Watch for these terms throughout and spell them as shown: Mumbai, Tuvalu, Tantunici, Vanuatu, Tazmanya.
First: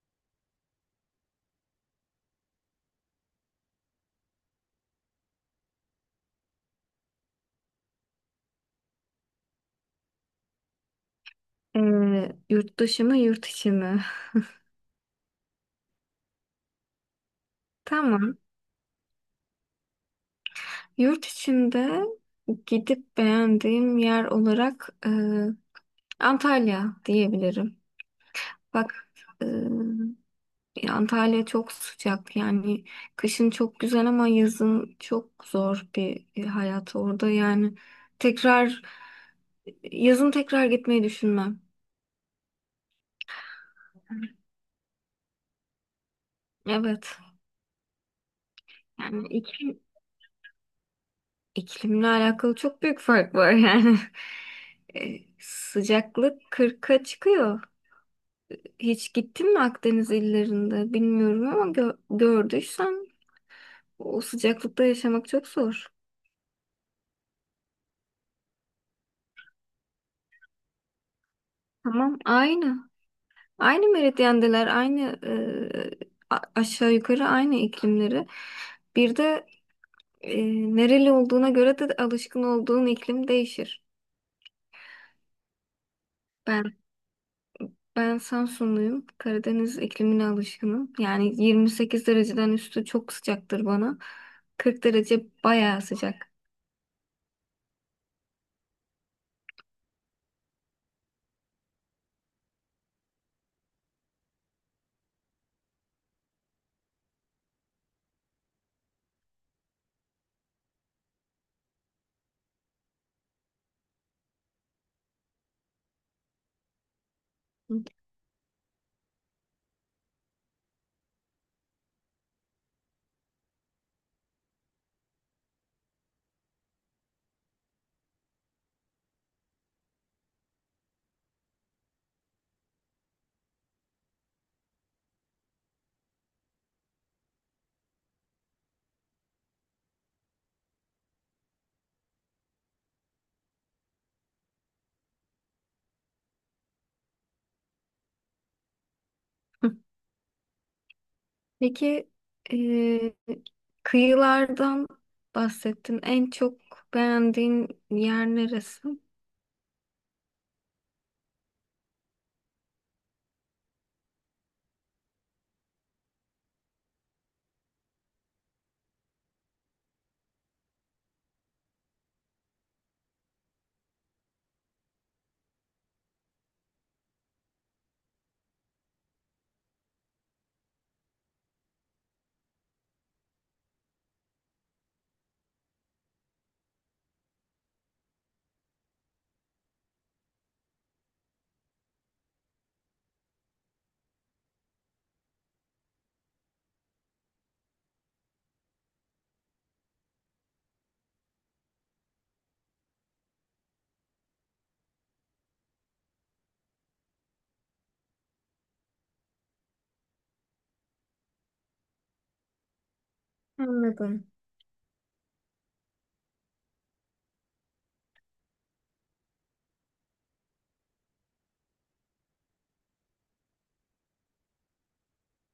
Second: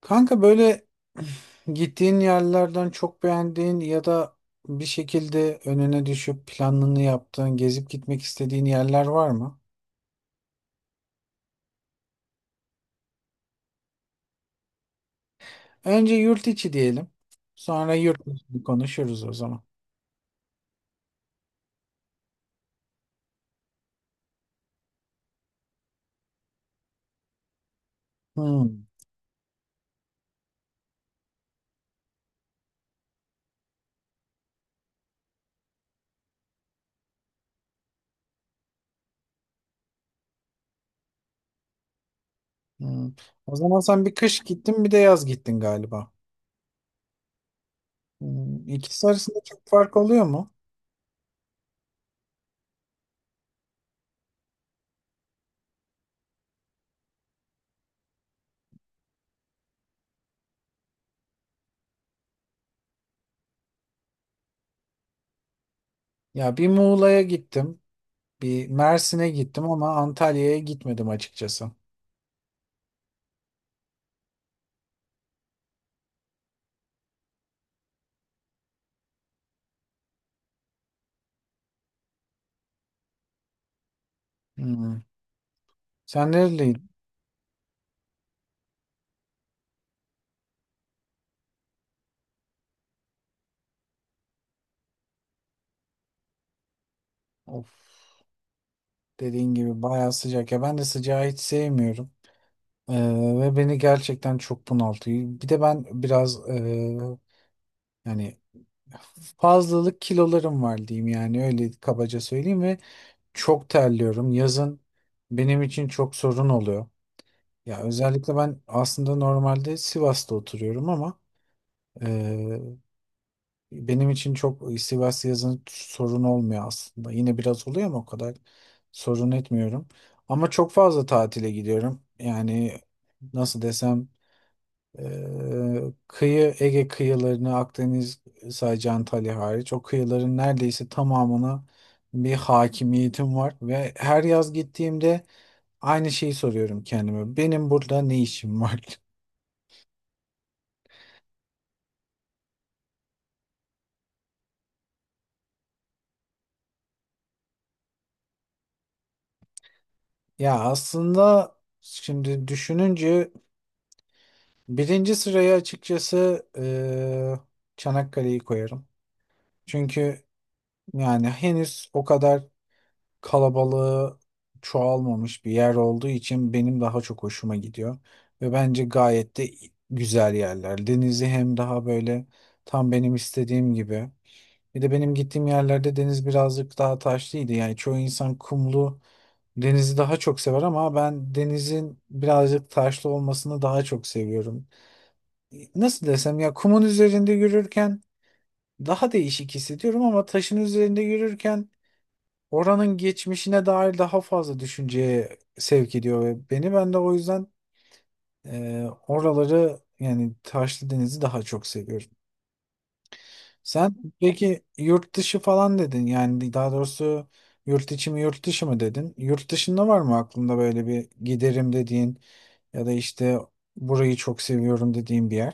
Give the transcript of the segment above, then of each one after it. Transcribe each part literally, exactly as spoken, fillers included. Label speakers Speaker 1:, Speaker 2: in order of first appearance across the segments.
Speaker 1: Kanka böyle gittiğin yerlerden çok beğendiğin ya da bir şekilde önüne düşüp planını yaptığın, gezip gitmek istediğin yerler var mı?
Speaker 2: Ee, yurt dışı mı yurt içi mi?
Speaker 1: Önce yurt içi diyelim. Sonra yurt
Speaker 2: Tamam.
Speaker 1: dışı konuşuruz o zaman.
Speaker 2: Yurt içinde gidip beğendiğim yer olarak e, Antalya diyebilirim.
Speaker 1: Hmm,
Speaker 2: Bak e, Antalya çok sıcak yani kışın çok güzel ama yazın çok zor bir hayat orada yani tekrar yazın tekrar gitmeyi düşünmem.
Speaker 1: hmm. O zaman sen bir kış gittin, bir de yaz gittin galiba.
Speaker 2: Evet.
Speaker 1: Hmm, İkisi
Speaker 2: Yani
Speaker 1: arasında çok
Speaker 2: iki
Speaker 1: fark oluyor mu?
Speaker 2: İklimle alakalı çok büyük fark var yani. E, sıcaklık kırka çıkıyor. Hiç gittin mi Akdeniz illerinde bilmiyorum ama gö- gördüysen o sıcaklıkta yaşamak çok zor.
Speaker 1: Ya bir Muğla'ya gittim, bir Mersin'e gittim ama Antalya'ya gitmedim açıkçası.
Speaker 2: Tamam, aynı. Aynı meridyendeler, aynı e, a- aşağı yukarı aynı iklimleri. Bir de e, nereli olduğuna göre de alışkın olduğun iklim değişir.
Speaker 1: Hmm. Sen
Speaker 2: Ben.
Speaker 1: nereliydin?
Speaker 2: Ben Samsunluyum. Karadeniz iklimine alışkınım. Yani yirmi sekiz dereceden üstü çok sıcaktır bana. kırk derece bayağı sıcak.
Speaker 1: Of. Dediğin gibi bayağı sıcak ya, ben de sıcağı hiç sevmiyorum. Ee, Ve beni gerçekten çok bunaltıyor. Bir de ben biraz ee, yani fazlalık kilolarım var diyeyim, yani öyle kabaca söyleyeyim, ve çok terliyorum. Yazın benim için çok sorun oluyor. Ya özellikle ben aslında normalde Sivas'ta oturuyorum, ama benim için çok istivası yazın sorun olmuyor aslında. Yine biraz oluyor ama o kadar sorun etmiyorum. Ama çok fazla tatile gidiyorum. Yani nasıl desem, e, kıyı Ege kıyılarını, Akdeniz, sadece Antalya hariç o kıyıların neredeyse tamamına bir hakimiyetim var ve her yaz gittiğimde aynı şeyi soruyorum kendime: benim burada ne işim var?
Speaker 2: Hı. Peki eee, kıyılardan bahsettin. En çok beğendiğin yer neresi?
Speaker 1: Ya aslında şimdi düşününce birinci sıraya açıkçası eee, Çanakkale'yi koyarım. Çünkü yani henüz o kadar kalabalığı çoğalmamış bir yer olduğu için benim daha çok hoşuma gidiyor. Ve bence gayet de güzel yerler. Denizi hem daha böyle tam benim istediğim gibi. Bir de benim gittiğim yerlerde deniz birazcık daha taşlıydı. Yani çoğu insan kumlu denizi daha çok sever ama ben denizin birazcık taşlı olmasını daha çok seviyorum. Nasıl desem, ya kumun üzerinde yürürken daha değişik hissediyorum ama taşın üzerinde yürürken oranın geçmişine dair daha fazla düşünceye sevk ediyor ve beni, ben de o yüzden e, oraları, yani Taşlı Deniz'i daha çok seviyorum. Sen
Speaker 2: Anladım.
Speaker 1: peki yurt dışı falan dedin, yani daha doğrusu yurt içi mi yurt dışı mı dedin? Yurt dışında var mı aklında böyle bir giderim dediğin ya da işte burayı çok seviyorum dediğin bir yer?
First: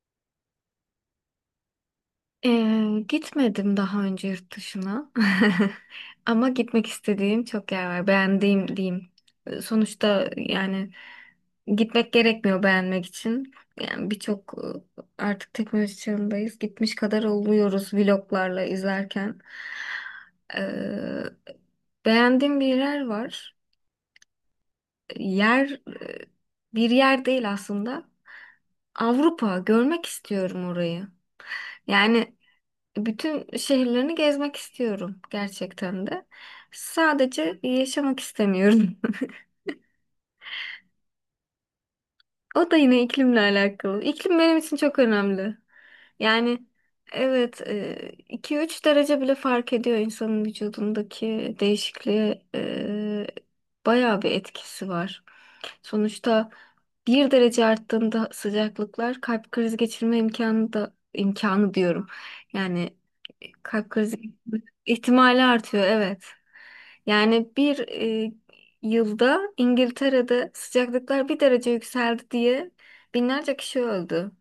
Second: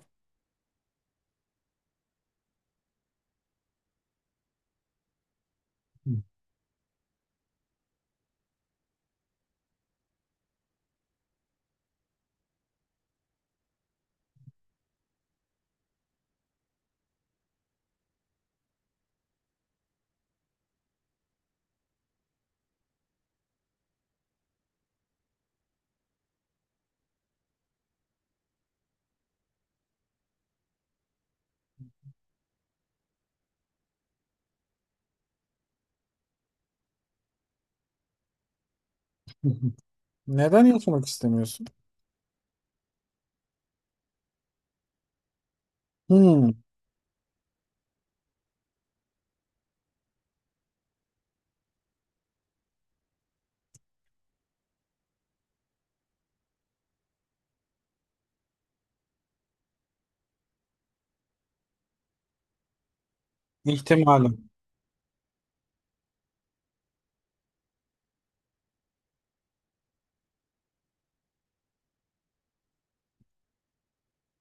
Speaker 2: Ee, gitmedim daha önce yurt dışına. Ama gitmek istediğim çok yer var. Beğendiğim diyeyim. Sonuçta yani gitmek gerekmiyor beğenmek için. Yani birçok e, artık teknoloji çağındayız. Gitmiş kadar oluyoruz vloglarla izlerken. Ee, Beğendiğim bir yer var. Yer e, Bir yer değil aslında. Avrupa görmek istiyorum orayı. Yani bütün şehirlerini gezmek istiyorum gerçekten de. Sadece yaşamak istemiyorum.
Speaker 1: Neden yaşamak istemiyorsun?
Speaker 2: O da yine iklimle alakalı. İklim benim için çok önemli.
Speaker 1: Hmm,
Speaker 2: Yani evet, e, iki üç derece bile fark ediyor insanın vücudundaki değişikliğe, e, bayağı bir etkisi var. Sonuçta bir derece arttığında sıcaklıklar kalp krizi geçirme imkanı, da imkanı diyorum. Yani e, kalp krizi
Speaker 1: ihtimalim.
Speaker 2: ihtimali artıyor, evet. Yani bir, e, yılda İngiltere'de sıcaklıklar bir derece yükseldi diye binlerce kişi öldü.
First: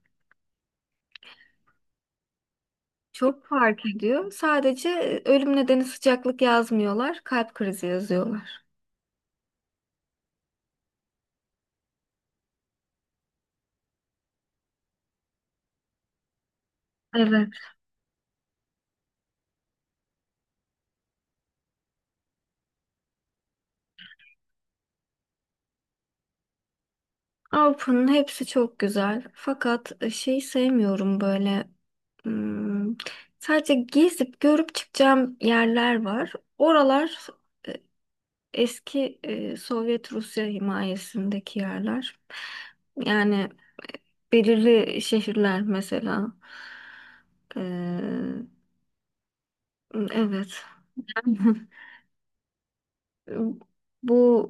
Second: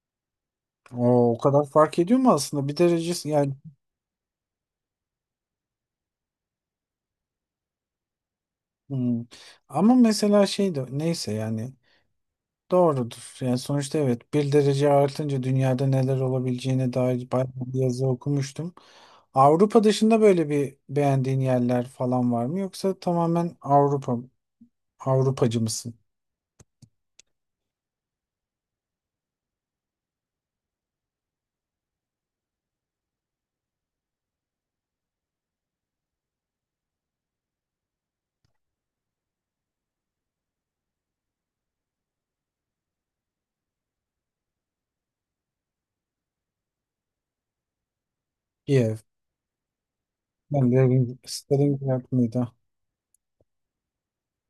Speaker 1: O, o kadar fark ediyor mu aslında? Bir derecesi
Speaker 2: Çok
Speaker 1: yani,
Speaker 2: fark ediyor. Sadece e, ölüm nedeni sıcaklık yazmıyorlar, kalp krizi yazıyorlar.
Speaker 1: hmm. Ama mesela şey de neyse yani doğrudur. Yani sonuçta evet, bir derece artınca dünyada neler olabileceğine dair bayağı
Speaker 2: Evet.
Speaker 1: bir yazı okumuştum. Avrupa dışında böyle bir beğendiğin yerler falan var mı? Yoksa tamamen Avrupa Avrupacı mısın?
Speaker 2: Avrupa'nın hepsi çok güzel. Fakat e, şeyi sevmiyorum böyle. Hmm, sadece gezip görüp çıkacağım yerler var. Oralar, e, eski, e, Sovyet Rusya himayesindeki yerler. Yani belirli şehirler mesela. Ee,
Speaker 1: Kiev.
Speaker 2: evet.
Speaker 1: Ben Lenin- Stalingrad mıydı?
Speaker 2: Bu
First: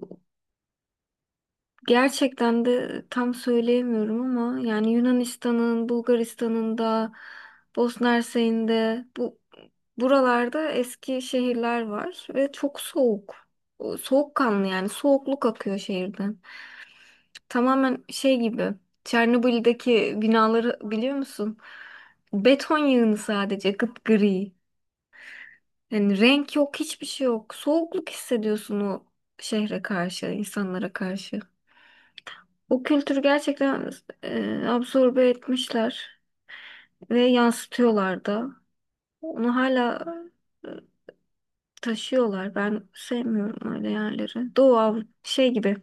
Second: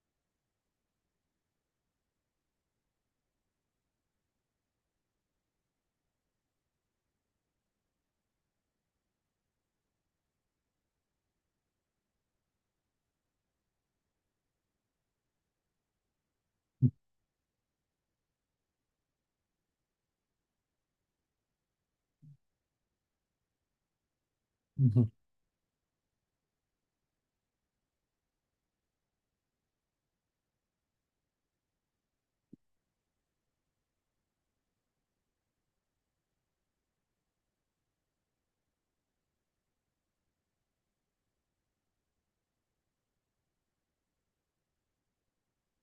Speaker 2: Gerçekten de tam söyleyemiyorum ama yani Yunanistan'ın, Bulgaristan'ın da, Bosna Hersek'in de bu buralarda eski şehirler var ve çok soğuk. O, soğukkanlı yani soğukluk akıyor şehirden. Tamamen şey gibi, Çernobil'deki binaları biliyor musun? Beton yığını sadece, gri.
Speaker 1: Hı hı.
Speaker 2: Yani renk yok, hiçbir şey yok. Soğukluk hissediyorsun o şehre karşı, insanlara karşı. O kültürü gerçekten e, absorbe etmişler ve yansıtıyorlar da. Onu hala e, taşıyorlar. Ben sevmiyorum öyle yerleri. Doğu Av- şey gibi,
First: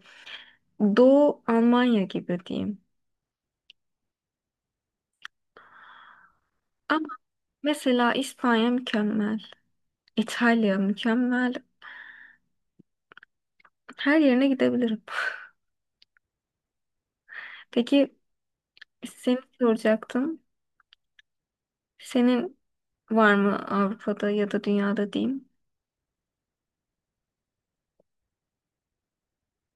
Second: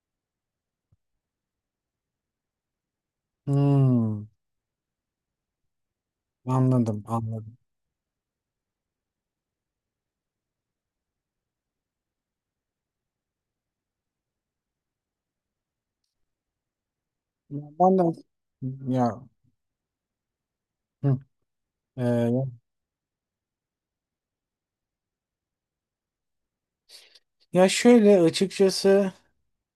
Speaker 2: Doğu Almanya gibi diyeyim.
Speaker 1: Hmm, Anladım,
Speaker 2: Ama
Speaker 1: anladım.
Speaker 2: mesela İspanya mükemmel, İtalya mükemmel. Her yerine gidebilirim.
Speaker 1: Ya ben de,
Speaker 2: Peki
Speaker 1: ya,
Speaker 2: seni soracaktım.
Speaker 1: hı,
Speaker 2: Senin var mı Avrupa'da ya da dünyada diyeyim?
Speaker 1: ya şöyle açıkçası,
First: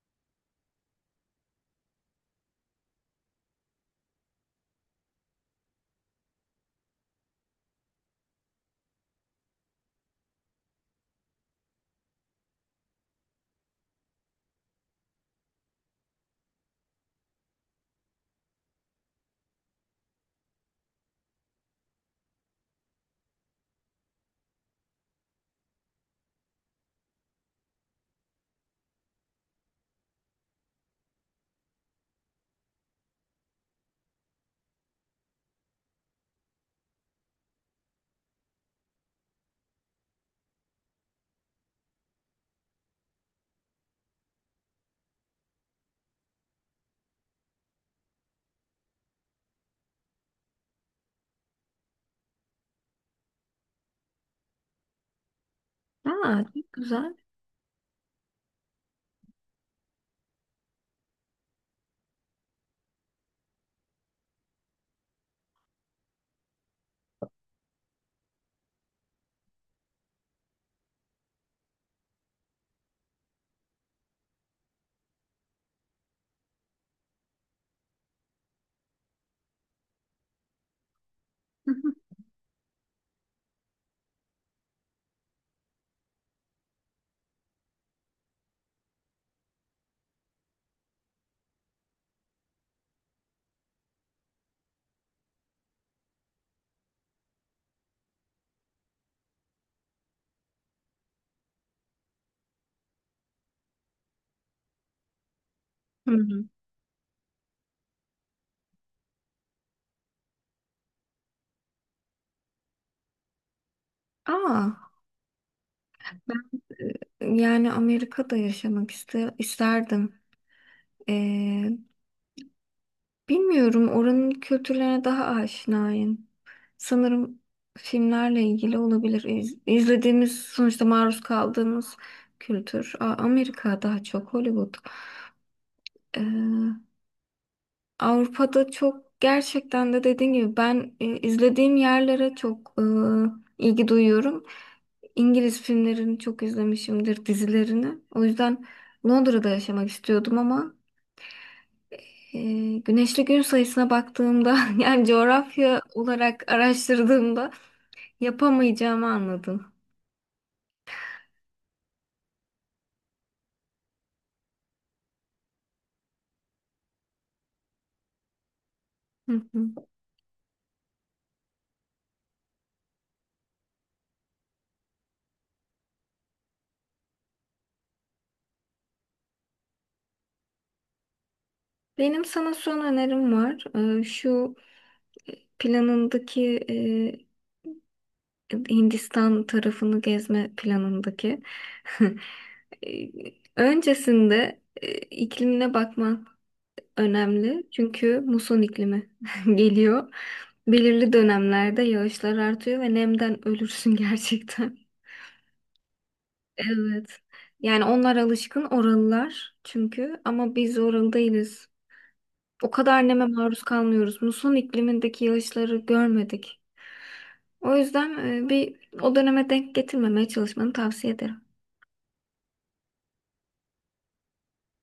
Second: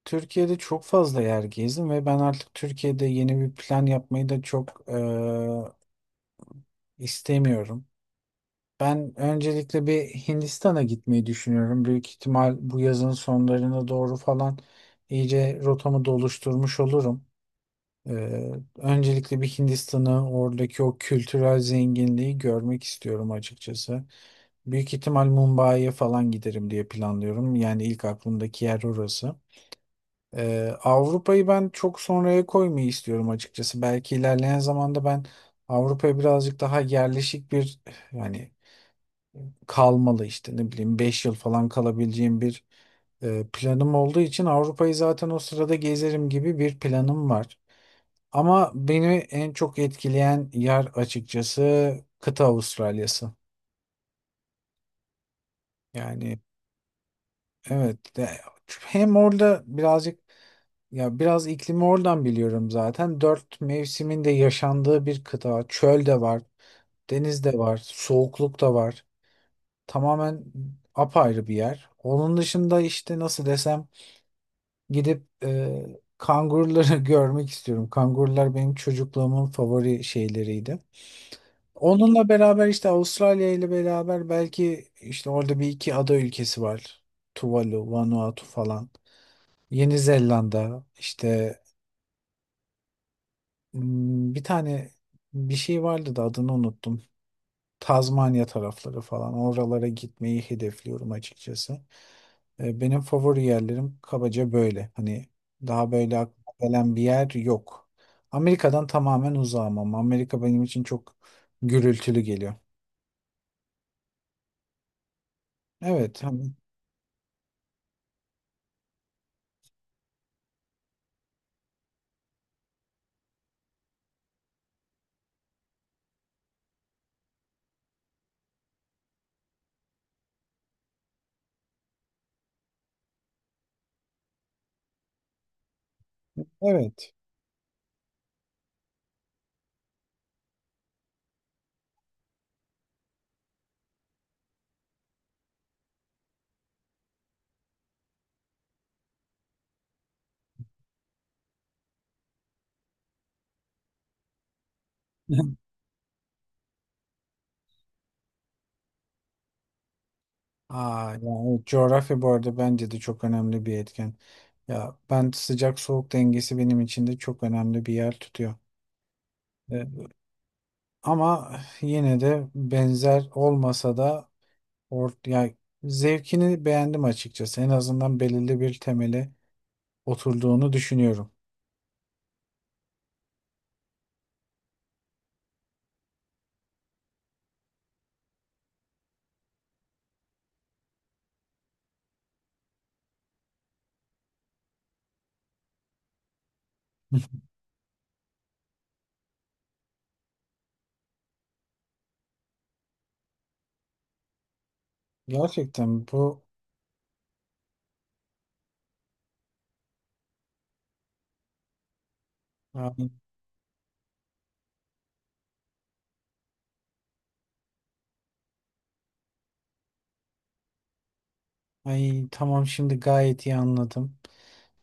Speaker 1: Türkiye'de çok fazla yer gezdim ve ben artık Türkiye'de yeni bir plan yapmayı da çok e, istemiyorum. Ben öncelikle bir Hindistan'a gitmeyi düşünüyorum. Büyük ihtimal bu yazın sonlarına doğru falan iyice rotamı da oluşturmuş olurum. E, Öncelikle bir Hindistan'ı, oradaki o kültürel zenginliği görmek istiyorum açıkçası. Büyük ihtimal Mumbai'ye falan giderim diye planlıyorum. Yani ilk aklımdaki yer orası. Ee, Avrupa'yı ben çok sonraya koymayı istiyorum açıkçası. Belki ilerleyen zamanda ben Avrupa'ya birazcık daha yerleşik bir, yani kalmalı, işte ne bileyim beş yıl falan kalabileceğim bir e, planım olduğu için Avrupa'yı zaten o sırada gezerim gibi bir planım var. Ama beni en çok etkileyen yer açıkçası kıta Avustralya'sı. Yani
Speaker 2: Aa, çok güzel.
Speaker 1: evet. de- Hem orada birazcık, ya biraz iklimi oradan biliyorum zaten. Dört mevsimin de yaşandığı bir kıta. Çöl de var, deniz de var, soğukluk da var. Tamamen apayrı bir yer. Onun dışında işte nasıl desem, gidip e, kanguruları görmek istiyorum. Kangurular benim çocukluğumun favori şeyleriydi.
Speaker 2: Hı
Speaker 1: Onunla beraber işte, Avustralya ile beraber belki işte orada bir iki ada ülkesi var. Tuvalu, Vanuatu falan. Yeni Zelanda işte, hmm, bir tane bir şey vardı da adını unuttum. Tazmanya tarafları falan oralara gitmeyi hedefliyorum açıkçası. E, Benim favori yerlerim kabaca böyle. Hani daha böyle aklıma
Speaker 2: hı.
Speaker 1: gelen bir yer yok. Amerika'dan tamamen uzağım ama Amerika benim için çok gürültülü geliyor.
Speaker 2: Aa.
Speaker 1: Evet, hani-
Speaker 2: E, Yani Amerika'da yaşamak iste isterdim. Ee, Bilmiyorum, oranın kültürlerine daha aşinayım. Sanırım filmlerle ilgili olabilir. İz- İzlediğimiz sonuçta maruz kaldığımız kültür. A- Amerika daha çok Hollywood. Ee,
Speaker 1: evet.
Speaker 2: Avrupa'da çok gerçekten de dediğin gibi ben, e, izlediğim yerlere çok e, ilgi duyuyorum. İngiliz filmlerini çok izlemişimdir, dizilerini. O yüzden Londra'da yaşamak istiyordum ama, e, güneşli gün sayısına baktığımda yani coğrafya olarak araştırdığımda yapamayacağımı anladım.
Speaker 1: Aa, yani evet, coğrafya bu arada bence de çok önemli bir etken. Ya ben, sıcak soğuk dengesi benim için de çok önemli bir yer tutuyor.
Speaker 2: Hı hı.
Speaker 1: Ee, Ama yine de benzer olmasa da or ya zevkini beğendim açıkçası. En azından belirli bir temeli oturduğunu düşünüyorum.
Speaker 2: Benim sana son önerim var. E, şu planındaki, e, Hindistan tarafını gezme planındaki. E, Öncesinde e, iklimine bakman önemli çünkü muson iklimi geliyor. Belirli dönemlerde yağışlar artıyor ve nemden ölürsün gerçekten.
Speaker 1: Gerçekten bu,
Speaker 2: Evet. Yani onlar alışkın, oralılar çünkü, ama biz oralı değiliz. O kadar
Speaker 1: ay,
Speaker 2: neme maruz kalmıyoruz. Muson iklimindeki yağışları görmedik. O yüzden e, bir o döneme denk getirmemeye çalışmanı tavsiye ederim.
Speaker 1: ay tamam, şimdi gayet iyi anladım.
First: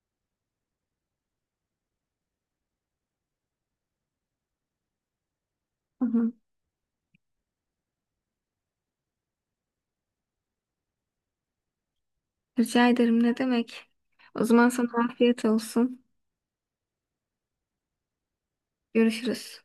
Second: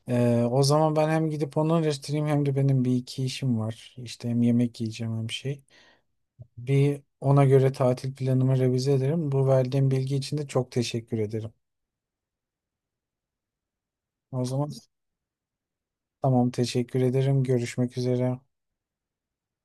Speaker 1: Ee, o zaman ben hem gidip onu araştırayım, hem de benim bir iki işim var. İşte hem yemek yiyeceğim, hem şey.
Speaker 2: Hı hı.
Speaker 1: Bir ona göre tatil planımı revize ederim. Bu verdiğin bilgi için de çok teşekkür ederim.
Speaker 2: Rica ederim, ne demek.
Speaker 1: O
Speaker 2: O
Speaker 1: zaman
Speaker 2: zaman sana afiyet olsun.
Speaker 1: tamam, teşekkür ederim. Görüşmek üzere.
Speaker 2: Görüşürüz.